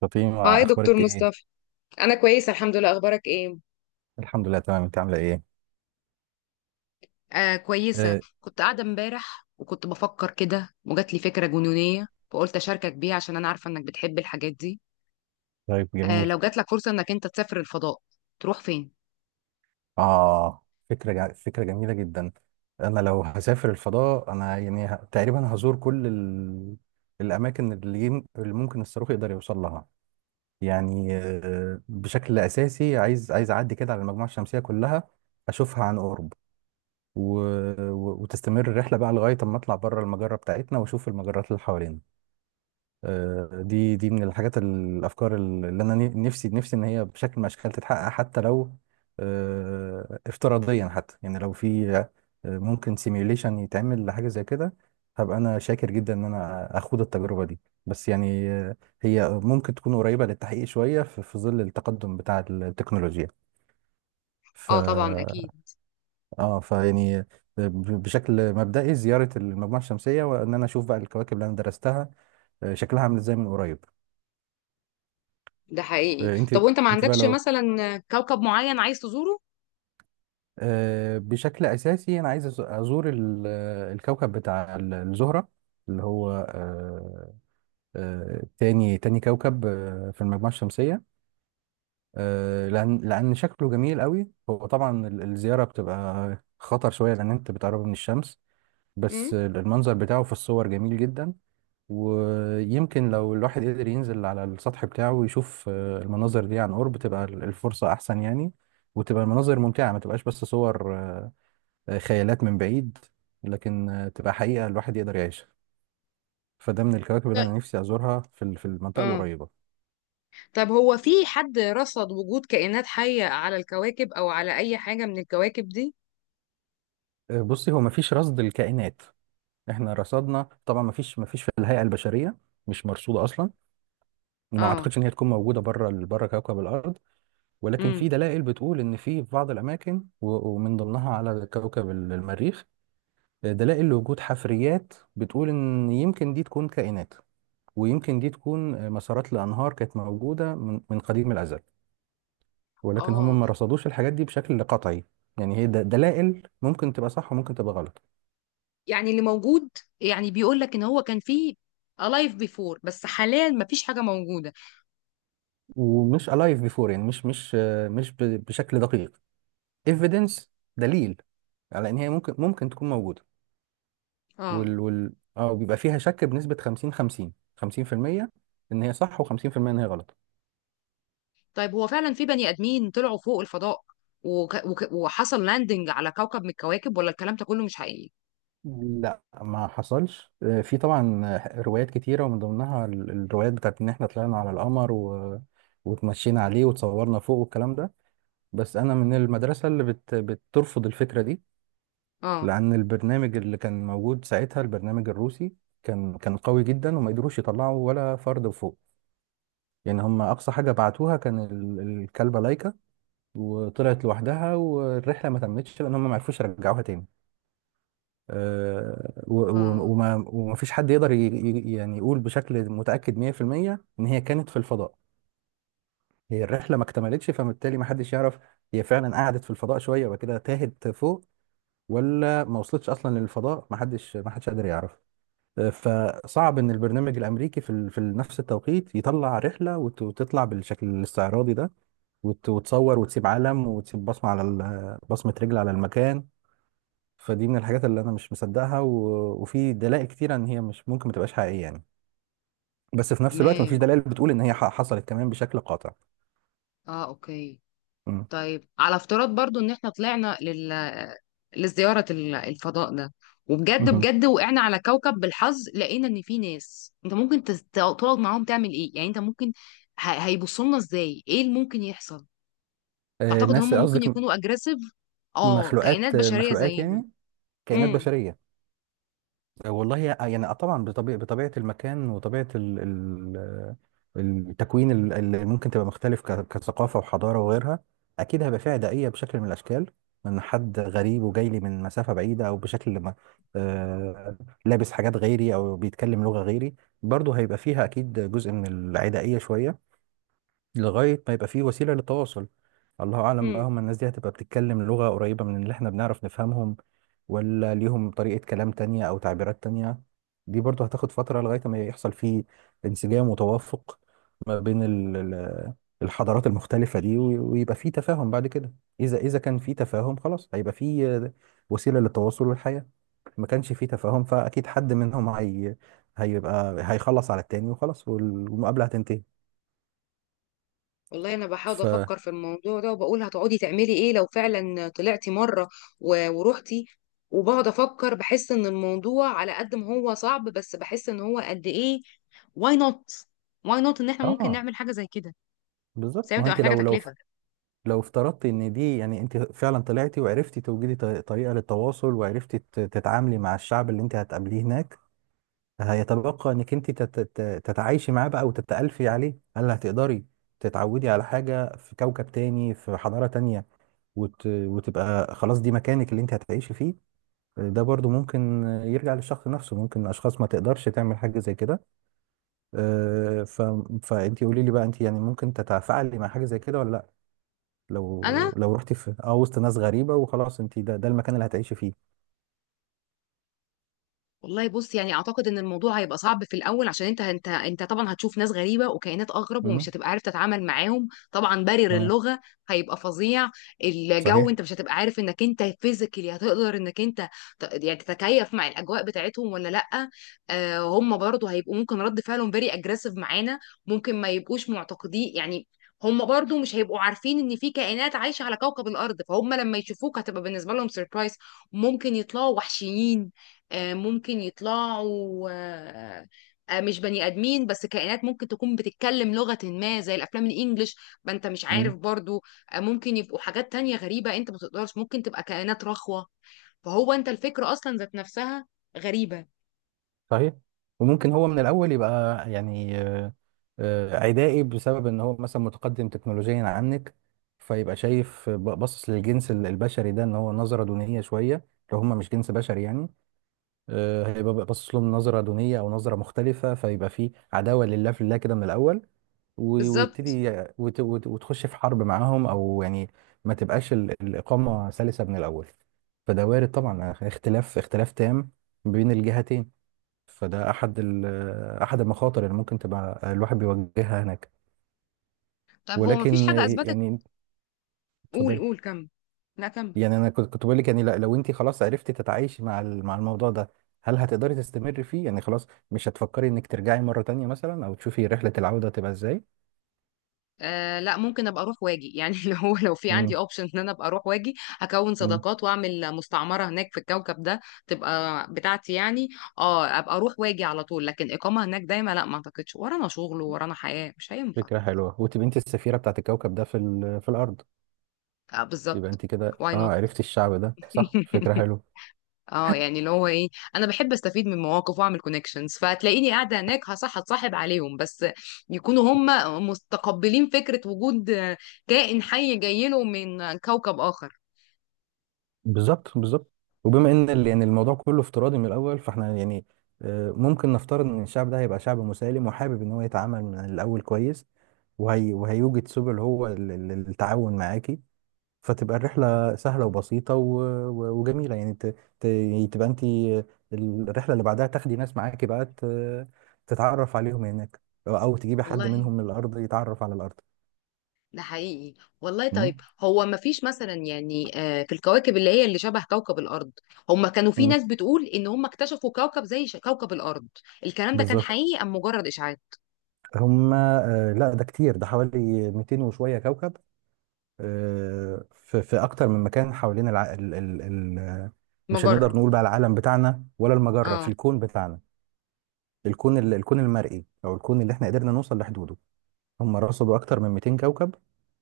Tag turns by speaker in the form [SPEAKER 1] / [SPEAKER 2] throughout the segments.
[SPEAKER 1] فاطمة
[SPEAKER 2] هاي دكتور
[SPEAKER 1] أخبارك إيه؟
[SPEAKER 2] مصطفى. انا كويسه الحمد لله، اخبارك ايه؟
[SPEAKER 1] الحمد لله تمام. أنت عاملة إيه؟
[SPEAKER 2] آه، كويسة،
[SPEAKER 1] آه،
[SPEAKER 2] كنت قاعدة امبارح وكنت بفكر كده وجات لي فكرة جنونية فقلت أشاركك بيها عشان أنا عارفة إنك بتحب الحاجات دي.
[SPEAKER 1] طيب
[SPEAKER 2] آه،
[SPEAKER 1] جميل.
[SPEAKER 2] لو جات لك فرصة إنك أنت تسافر الفضاء تروح فين؟
[SPEAKER 1] فكرة جميلة جدا. أنا لو هسافر الفضاء أنا يعني تقريبا هزور كل الأماكن اللي ممكن الصاروخ يقدر يوصل لها. يعني بشكل أساسي عايز أعدي كده على المجموعة الشمسية كلها، أشوفها عن قرب، و... وتستمر الرحلة بقى لغاية أما أطلع بره المجرة بتاعتنا وأشوف المجرات اللي حوالينا. دي من الحاجات، الافكار اللي انا نفسي ان هي بشكل من الاشكال تتحقق، حتى لو افتراضيا، حتى يعني لو في ممكن سيميوليشن يتعمل لحاجه زي كده، هبقى انا شاكر جدا ان انا اخوض التجربه دي. بس يعني هي ممكن تكون قريبه للتحقيق شويه في ظل التقدم بتاع التكنولوجيا. ف
[SPEAKER 2] اه، طبعا اكيد.
[SPEAKER 1] اه فيعني بشكل مبدئي زياره المجموعه الشمسيه وان انا اشوف بقى الكواكب اللي انا درستها، شكلها عامل ازاي من قريب.
[SPEAKER 2] ده حقيقي.
[SPEAKER 1] آه، انت
[SPEAKER 2] طب وانت ما
[SPEAKER 1] انت بقى
[SPEAKER 2] عندكش
[SPEAKER 1] لو
[SPEAKER 2] مثلا كوكب معين عايز تزوره؟
[SPEAKER 1] آه، بشكل اساسي انا عايز ازور الكوكب بتاع الزهره، اللي هو تاني كوكب في المجموعه الشمسيه. لان شكله جميل قوي. هو طبعا الزياره بتبقى خطر شويه لان انت بتقرب من الشمس، بس
[SPEAKER 2] امم.
[SPEAKER 1] المنظر بتاعه في الصور جميل جدا. ويمكن لو الواحد قدر ينزل على السطح بتاعه ويشوف المناظر دي عن قرب تبقى الفرصة أحسن يعني، وتبقى المناظر ممتعة، ما تبقاش بس صور خيالات من بعيد، لكن تبقى حقيقة الواحد يقدر يعيشها. فده من الكواكب اللي
[SPEAKER 2] طيب.
[SPEAKER 1] أنا نفسي أزورها في المنطقة
[SPEAKER 2] اه،
[SPEAKER 1] القريبة.
[SPEAKER 2] طب هو في حد رصد وجود كائنات حيه على الكواكب او على اي حاجه من الكواكب دي؟
[SPEAKER 1] بصي، هو مفيش رصد الكائنات. احنا رصدنا طبعا، مفيش في الهيئة البشرية، مش مرصودة أصلا، وما
[SPEAKER 2] آه.
[SPEAKER 1] أعتقدش إن هي تكون موجودة بره كوكب الأرض. ولكن في
[SPEAKER 2] امم.
[SPEAKER 1] دلائل بتقول ان في بعض الاماكن و- ومن ضمنها على كوكب المريخ دلائل لوجود حفريات بتقول ان يمكن دي تكون كائنات، ويمكن دي تكون مسارات لانهار كانت موجوده من قديم الازل، ولكن
[SPEAKER 2] اه،
[SPEAKER 1] هم ما رصدوش الحاجات دي بشكل قطعي. يعني هي دلائل ممكن تبقى صح وممكن تبقى غلط.
[SPEAKER 2] يعني اللي موجود، يعني بيقول لك ان هو كان فيه alive before بس حاليا مفيش حاجة موجودة.
[SPEAKER 1] ومش alive before، يعني مش مش بشكل دقيق. Evidence، دليل، على ان هي ممكن تكون موجوده.
[SPEAKER 2] اه.
[SPEAKER 1] وال وال اه بيبقى فيها شك بنسبة 50 50، 50%، ان هي صح و50% ان هي غلط.
[SPEAKER 2] طيب هو فعلا في بني ادمين طلعوا فوق الفضاء وحصل لاندنج على كوكب من الكواكب ولا الكلام ده كله مش حقيقي؟
[SPEAKER 1] لا، ما حصلش. في طبعا روايات كتيرة، ومن ضمنها الروايات بتاعت ان احنا طلعنا على القمر وتمشينا عليه وتصورنا فوق والكلام ده. بس انا من المدرسة اللي بترفض الفكرة دي،
[SPEAKER 2] اه.
[SPEAKER 1] لان البرنامج اللي كان موجود ساعتها، البرنامج الروسي، كان قوي جدا وما قدروش يطلعوا ولا فرد فوق. يعني هم اقصى حاجة بعتوها كان الكلبة لايكا، وطلعت لوحدها والرحله ما تمتش لان هم ما عرفوش يرجعوها تاني. آه، و-
[SPEAKER 2] اه،
[SPEAKER 1] و- وما وما فيش حد يقدر يعني يقول بشكل متاكد 100% ان هي كانت في الفضاء. هي الرحله ما اكتملتش، فبالتالي ما حدش يعرف هي فعلا قعدت في الفضاء شويه وبعد كده تاهت فوق، ولا ما وصلتش اصلا للفضاء. ما حدش قادر يعرف. فصعب ان البرنامج الامريكي في نفس التوقيت يطلع رحله وتطلع بالشكل الاستعراضي ده، وتصور وتسيب علم وتسيب بصمه بصمه رجل على المكان. فدي من الحاجات اللي انا مش مصدقها، وفي دلائل كتيره ان هي مش ممكن ما تبقاش حقيقيه يعني، بس في نفس الوقت
[SPEAKER 2] تمام.
[SPEAKER 1] مفيش دلائل بتقول ان هي حصلت كمان بشكل قاطع.
[SPEAKER 2] اه، اوكي.
[SPEAKER 1] امم.
[SPEAKER 2] طيب على افتراض برضو ان احنا طلعنا لزيارة الفضاء ده، وبجد
[SPEAKER 1] مهم.
[SPEAKER 2] بجد وقعنا على كوكب بالحظ، لقينا ان في ناس انت ممكن تقعد معاهم، تعمل ايه يعني؟ انت ممكن هيبصوا لنا ازاي، ايه اللي ممكن يحصل؟ تعتقد ان
[SPEAKER 1] ناس
[SPEAKER 2] هم ممكن
[SPEAKER 1] قصدك؟
[SPEAKER 2] يكونوا اجريسيف؟ اه، كائنات
[SPEAKER 1] مخلوقات آه،
[SPEAKER 2] بشريه
[SPEAKER 1] مخلوقات
[SPEAKER 2] زينا؟
[SPEAKER 1] يعني، كائنات
[SPEAKER 2] امم.
[SPEAKER 1] بشريه. والله، يعني طبعا، بطبيعة المكان وطبيعة ال ال التكوين اللي ممكن تبقى مختلف، كثقافة وحضارة وغيرها، أكيد هيبقى فيها داعية بشكل من الأشكال من حد غريب وجاي لي من مسافة بعيدة أو بشكل ما، آه، لابس حاجات غيري أو بيتكلم لغة غيري. برضه هيبقى فيها أكيد جزء من العدائية شوية لغاية ما يبقى فيه وسيلة للتواصل. الله أعلم بقى،
[SPEAKER 2] امم.
[SPEAKER 1] هم الناس دي هتبقى بتتكلم لغة قريبة من اللي احنا بنعرف نفهمهم، ولا ليهم طريقة كلام تانية أو تعبيرات تانية. دي برضه هتاخد فترة لغاية ما يحصل فيه انسجام وتوافق ما بين الحضارات المختلفة دي، ويبقى فيه تفاهم بعد كده. إذا كان فيه تفاهم، خلاص هيبقى فيه وسيلة للتواصل والحياة. ما كانش فيه تفاهم، فأكيد حد منهم هيبقى هيخلص على التاني وخلاص، والمقابلة هتنتهي.
[SPEAKER 2] والله انا بحاول
[SPEAKER 1] ف
[SPEAKER 2] افكر في الموضوع ده وبقول هتقعدي تعملي ايه لو فعلا طلعتي مره ورحتي. وبقعد افكر، بحس ان الموضوع على قد ما هو صعب بس بحس ان هو قد ايه. واي نوت، واي نوت ان احنا ممكن
[SPEAKER 1] اه
[SPEAKER 2] نعمل حاجه زي كده.
[SPEAKER 1] بالظبط.
[SPEAKER 2] بس هي
[SPEAKER 1] ما هو
[SPEAKER 2] بتبقى
[SPEAKER 1] انت
[SPEAKER 2] محتاجه
[SPEAKER 1] لو لو
[SPEAKER 2] تكلفه.
[SPEAKER 1] لو افترضتي ان دي، يعني انت فعلا طلعتي وعرفتي توجدي طريقه للتواصل، وعرفتي تتعاملي مع الشعب اللي انت هتقابليه هناك، هيتبقى انك انت تتعايشي معاه بقى وتتألفي عليه. هل هتقدري تتعودي على حاجه في كوكب تاني، في حضاره تانية، وتبقى خلاص دي مكانك اللي انت هتعيشي فيه؟ ده برضو ممكن يرجع للشخص نفسه. ممكن اشخاص ما تقدرش تعمل حاجه زي كده. آه، ف... فانت قولي لي بقى، انت يعني ممكن تتفاعلي مع حاجه زي كده ولا لا؟
[SPEAKER 2] انا
[SPEAKER 1] لو رحتي في وسط ناس غريبة، وخلاص انت ده المكان اللي هتعيشي فيه.
[SPEAKER 2] والله بص، يعني اعتقد ان الموضوع هيبقى صعب في الاول، عشان انت طبعا هتشوف ناس غريبه وكائنات اغرب، ومش
[SPEAKER 1] امم،
[SPEAKER 2] هتبقى عارف تتعامل معاهم، طبعا بارير
[SPEAKER 1] تمام.
[SPEAKER 2] اللغه هيبقى فظيع. الجو،
[SPEAKER 1] صحيح.
[SPEAKER 2] انت مش هتبقى عارف انك انت فيزيكالي هتقدر انك انت يعني تتكيف مع الاجواء بتاعتهم ولا لا. آه، هم برضو هيبقوا ممكن رد فعلهم فيري اجريسيف معانا. ممكن ما يبقوش معتقدين يعني، هم برضو مش هيبقوا عارفين ان في كائنات عايشه على كوكب الارض، فهم لما يشوفوك هتبقى بالنسبه لهم سيربرايز. ممكن يطلعوا وحشيين، ممكن يطلعوا مش بني ادمين بس كائنات ممكن تكون بتتكلم لغة ما زي الافلام الانجليش، ما انت مش عارف
[SPEAKER 1] امم.
[SPEAKER 2] برضو. ممكن يبقوا حاجات تانية غريبة انت ما تقدرش، ممكن تبقى كائنات رخوة. فهو انت الفكرة اصلا ذات نفسها غريبة.
[SPEAKER 1] صحيح. وممكن هو من الأول يبقى، يعني عدائي، بسبب ان هو مثلا متقدم تكنولوجيا عنك، فيبقى شايف باصص للجنس البشري ده ان هو نظرة دونية شوية، لو هم مش جنس بشري يعني. هيبقى بقى باصص لهم نظره دونيه او نظره مختلفه، فيبقى في عداوه لله في الله كده من الاول
[SPEAKER 2] بالظبط،
[SPEAKER 1] ويبتدي وتخش في حرب معاهم، او يعني ما تبقاش الاقامه سلسه من الاول. فده وارد طبعا، اختلاف تام بين الجهتين. فده احد احد المخاطر اللي ممكن تبقى الواحد بيواجهها هناك.
[SPEAKER 2] طب هو ما فيش
[SPEAKER 1] ولكن
[SPEAKER 2] حاجة اثبتت.
[SPEAKER 1] يعني،
[SPEAKER 2] قول
[SPEAKER 1] اتفضلي.
[SPEAKER 2] قول، كم، لا كم.
[SPEAKER 1] يعني انا كنت بقول لك، يعني لو انت خلاص عرفتي تتعايشي مع الموضوع ده، هل هتقدري تستمري فيه، يعني خلاص مش هتفكري انك ترجعي مرة تانية مثلا، او تشوفي رحلة العودة تبقى ازاي؟
[SPEAKER 2] آه، لا، ممكن ابقى اروح واجي يعني اللي هو لو في عندي
[SPEAKER 1] امم.
[SPEAKER 2] اوبشن ان انا ابقى اروح واجي، هكون
[SPEAKER 1] امم.
[SPEAKER 2] صداقات واعمل مستعمره هناك في الكوكب ده، تبقى بتاعتي يعني. اه، ابقى اروح واجي على طول، لكن اقامه هناك دايما لا، ما اعتقدش، ورانا شغل ورانا حياه، مش هينفع.
[SPEAKER 1] فكرة حلوة، وتبقي انت السفيرة بتاعت الكوكب ده في الارض.
[SPEAKER 2] آه،
[SPEAKER 1] يبقى
[SPEAKER 2] بالظبط.
[SPEAKER 1] انت كده
[SPEAKER 2] واي نوت.
[SPEAKER 1] عرفتي الشعب ده. صح، فكرة حلوة.
[SPEAKER 2] اه، يعني اللي هو ايه، انا بحب استفيد من مواقف واعمل كونكشنز، فتلاقيني قاعده هناك هصح اتصاحب عليهم، بس يكونوا هم مستقبلين فكره وجود كائن حي جاي له من كوكب اخر.
[SPEAKER 1] بالظبط، بالظبط. وبما ان يعني الموضوع كله افتراضي من الاول، فاحنا يعني ممكن نفترض ان الشعب ده هيبقى شعب مسالم، وحابب ان هو يتعامل من الاول كويس، وهيوجد سبل هو للتعاون معاكي، فتبقى الرحلة سهلة وبسيطة وجميلة، يعني يعني تبقى انت الرحلة اللي بعدها تاخدي ناس معاكي بقى، تتعرف عليهم هناك، او تجيبي حد
[SPEAKER 2] والله
[SPEAKER 1] منهم من الارض يتعرف على الارض.
[SPEAKER 2] ده حقيقي. والله
[SPEAKER 1] مم.
[SPEAKER 2] طيب، هو ما فيش مثلا يعني، في الكواكب اللي هي اللي شبه كوكب الأرض، هم كانوا في
[SPEAKER 1] مم.
[SPEAKER 2] ناس بتقول إن هم اكتشفوا كوكب زي كوكب الأرض. الكلام ده كان
[SPEAKER 1] بالظبط.
[SPEAKER 2] حقيقي أم مجرد إشاعات؟
[SPEAKER 1] هم لا، ده كتير، ده حوالي 200 وشوية كوكب. في اكتر من مكان حوالين الع... ال... ال... ال... مش هنقدر
[SPEAKER 2] مجرة.
[SPEAKER 1] نقول بقى العالم بتاعنا، ولا المجرة في
[SPEAKER 2] اه.
[SPEAKER 1] الكون بتاعنا، الكون الكون المرئي، او الكون اللي احنا قدرنا نوصل لحدوده. هم رصدوا أكتر من 200 كوكب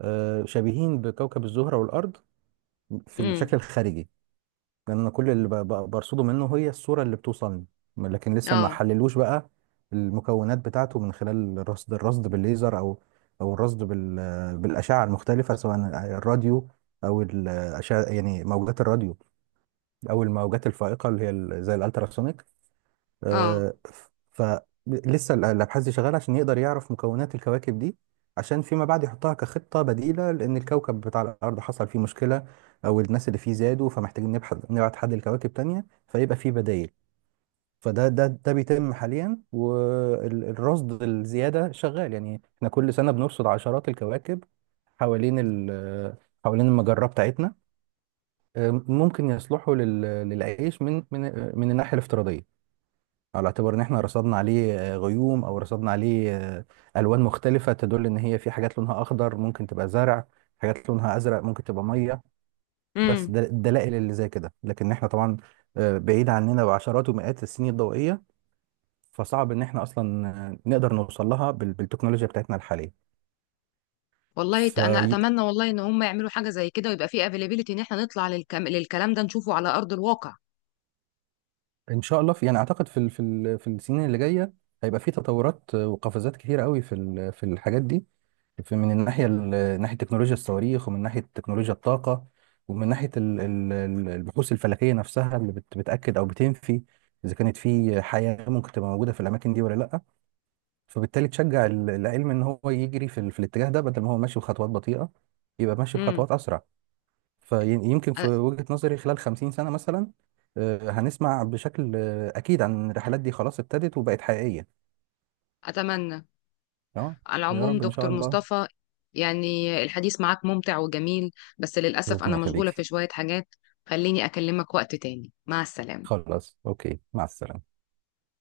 [SPEAKER 1] شبيهين بكوكب الزهرة والأرض في الشكل
[SPEAKER 2] امم.
[SPEAKER 1] الخارجي، لأن كل اللي برصده منه هي الصورة اللي بتوصلني، لكن لسه ما
[SPEAKER 2] اه.
[SPEAKER 1] حللوش بقى المكونات بتاعته من خلال الرصد بالليزر، أو أو الرصد بالأشعة المختلفة، سواء الراديو، أو الأشعة يعني موجات الراديو، أو الموجات الفائقة اللي هي زي الألتراسونيك.
[SPEAKER 2] اه.
[SPEAKER 1] آه، ف- فلسه الابحاث دي شغاله عشان يقدر يعرف مكونات الكواكب دي، عشان فيما بعد يحطها كخطه بديله، لان الكوكب بتاع الارض حصل فيه مشكله، او الناس اللي فيه زادوا، فمحتاجين نبحث نبعت حد لكواكب تانية فيبقى فيه بدائل. فده ده ده بيتم حاليا، والرصد الزياده شغال. يعني احنا كل سنه بنرصد عشرات الكواكب حوالين ال- حوالين المجره بتاعتنا، ممكن يصلحوا للعيش من الناحيه الافتراضيه، على اعتبار ان احنا رصدنا عليه غيوم، او رصدنا عليه الوان مختلفه تدل ان هي في حاجات لونها اخضر ممكن تبقى زرع، حاجات لونها ازرق ممكن تبقى ميه. بس
[SPEAKER 2] امم.
[SPEAKER 1] ده الدلائل اللي زي كده. لكن احنا طبعا بعيد عننا بعشرات ومئات السنين الضوئيه، فصعب ان احنا اصلا نقدر نوصل لها بالتكنولوجيا بتاعتنا
[SPEAKER 2] والله، انا
[SPEAKER 1] الحاليه.
[SPEAKER 2] اتمنى والله ان هم يعملوا حاجه زي كده، ويبقى في افيلابيلتي ان احنا نطلع للكلام ده نشوفه على ارض الواقع.
[SPEAKER 1] ان شاء الله، في يعني اعتقد في السنين اللي جايه هيبقى في تطورات وقفزات كتيره قوي في الحاجات دي، في من الناحيه ناحيه تكنولوجيا الصواريخ، ومن ناحيه تكنولوجيا الطاقه، ومن ناحيه البحوث الفلكيه نفسها اللي بتاكد او بتنفي اذا كانت في حياه ممكن تبقى موجوده في الاماكن دي ولا لا، فبالتالي تشجع العلم ان هو يجري في الاتجاه ده، بدل ما هو ماشي بخطوات بطيئه يبقى ماشي
[SPEAKER 2] امم.
[SPEAKER 1] بخطوات اسرع. فيمكن في
[SPEAKER 2] أ-
[SPEAKER 1] وجهة نظري خلال 50 سنة مثلا هنسمع بشكل أكيد عن الرحلات دي، خلاص ابتدت وبقت حقيقية.
[SPEAKER 2] اتمنى.
[SPEAKER 1] اه.
[SPEAKER 2] على
[SPEAKER 1] يا
[SPEAKER 2] العموم
[SPEAKER 1] رب إن شاء
[SPEAKER 2] دكتور
[SPEAKER 1] الله.
[SPEAKER 2] مصطفى، يعني الحديث معاك ممتع وجميل، بس للأسف
[SPEAKER 1] ربنا
[SPEAKER 2] أنا مشغولة
[SPEAKER 1] يخليك.
[SPEAKER 2] في شوية حاجات، خليني أكلمك وقت تاني. مع السلامة.
[SPEAKER 1] خلاص، أوكي، مع السلامة.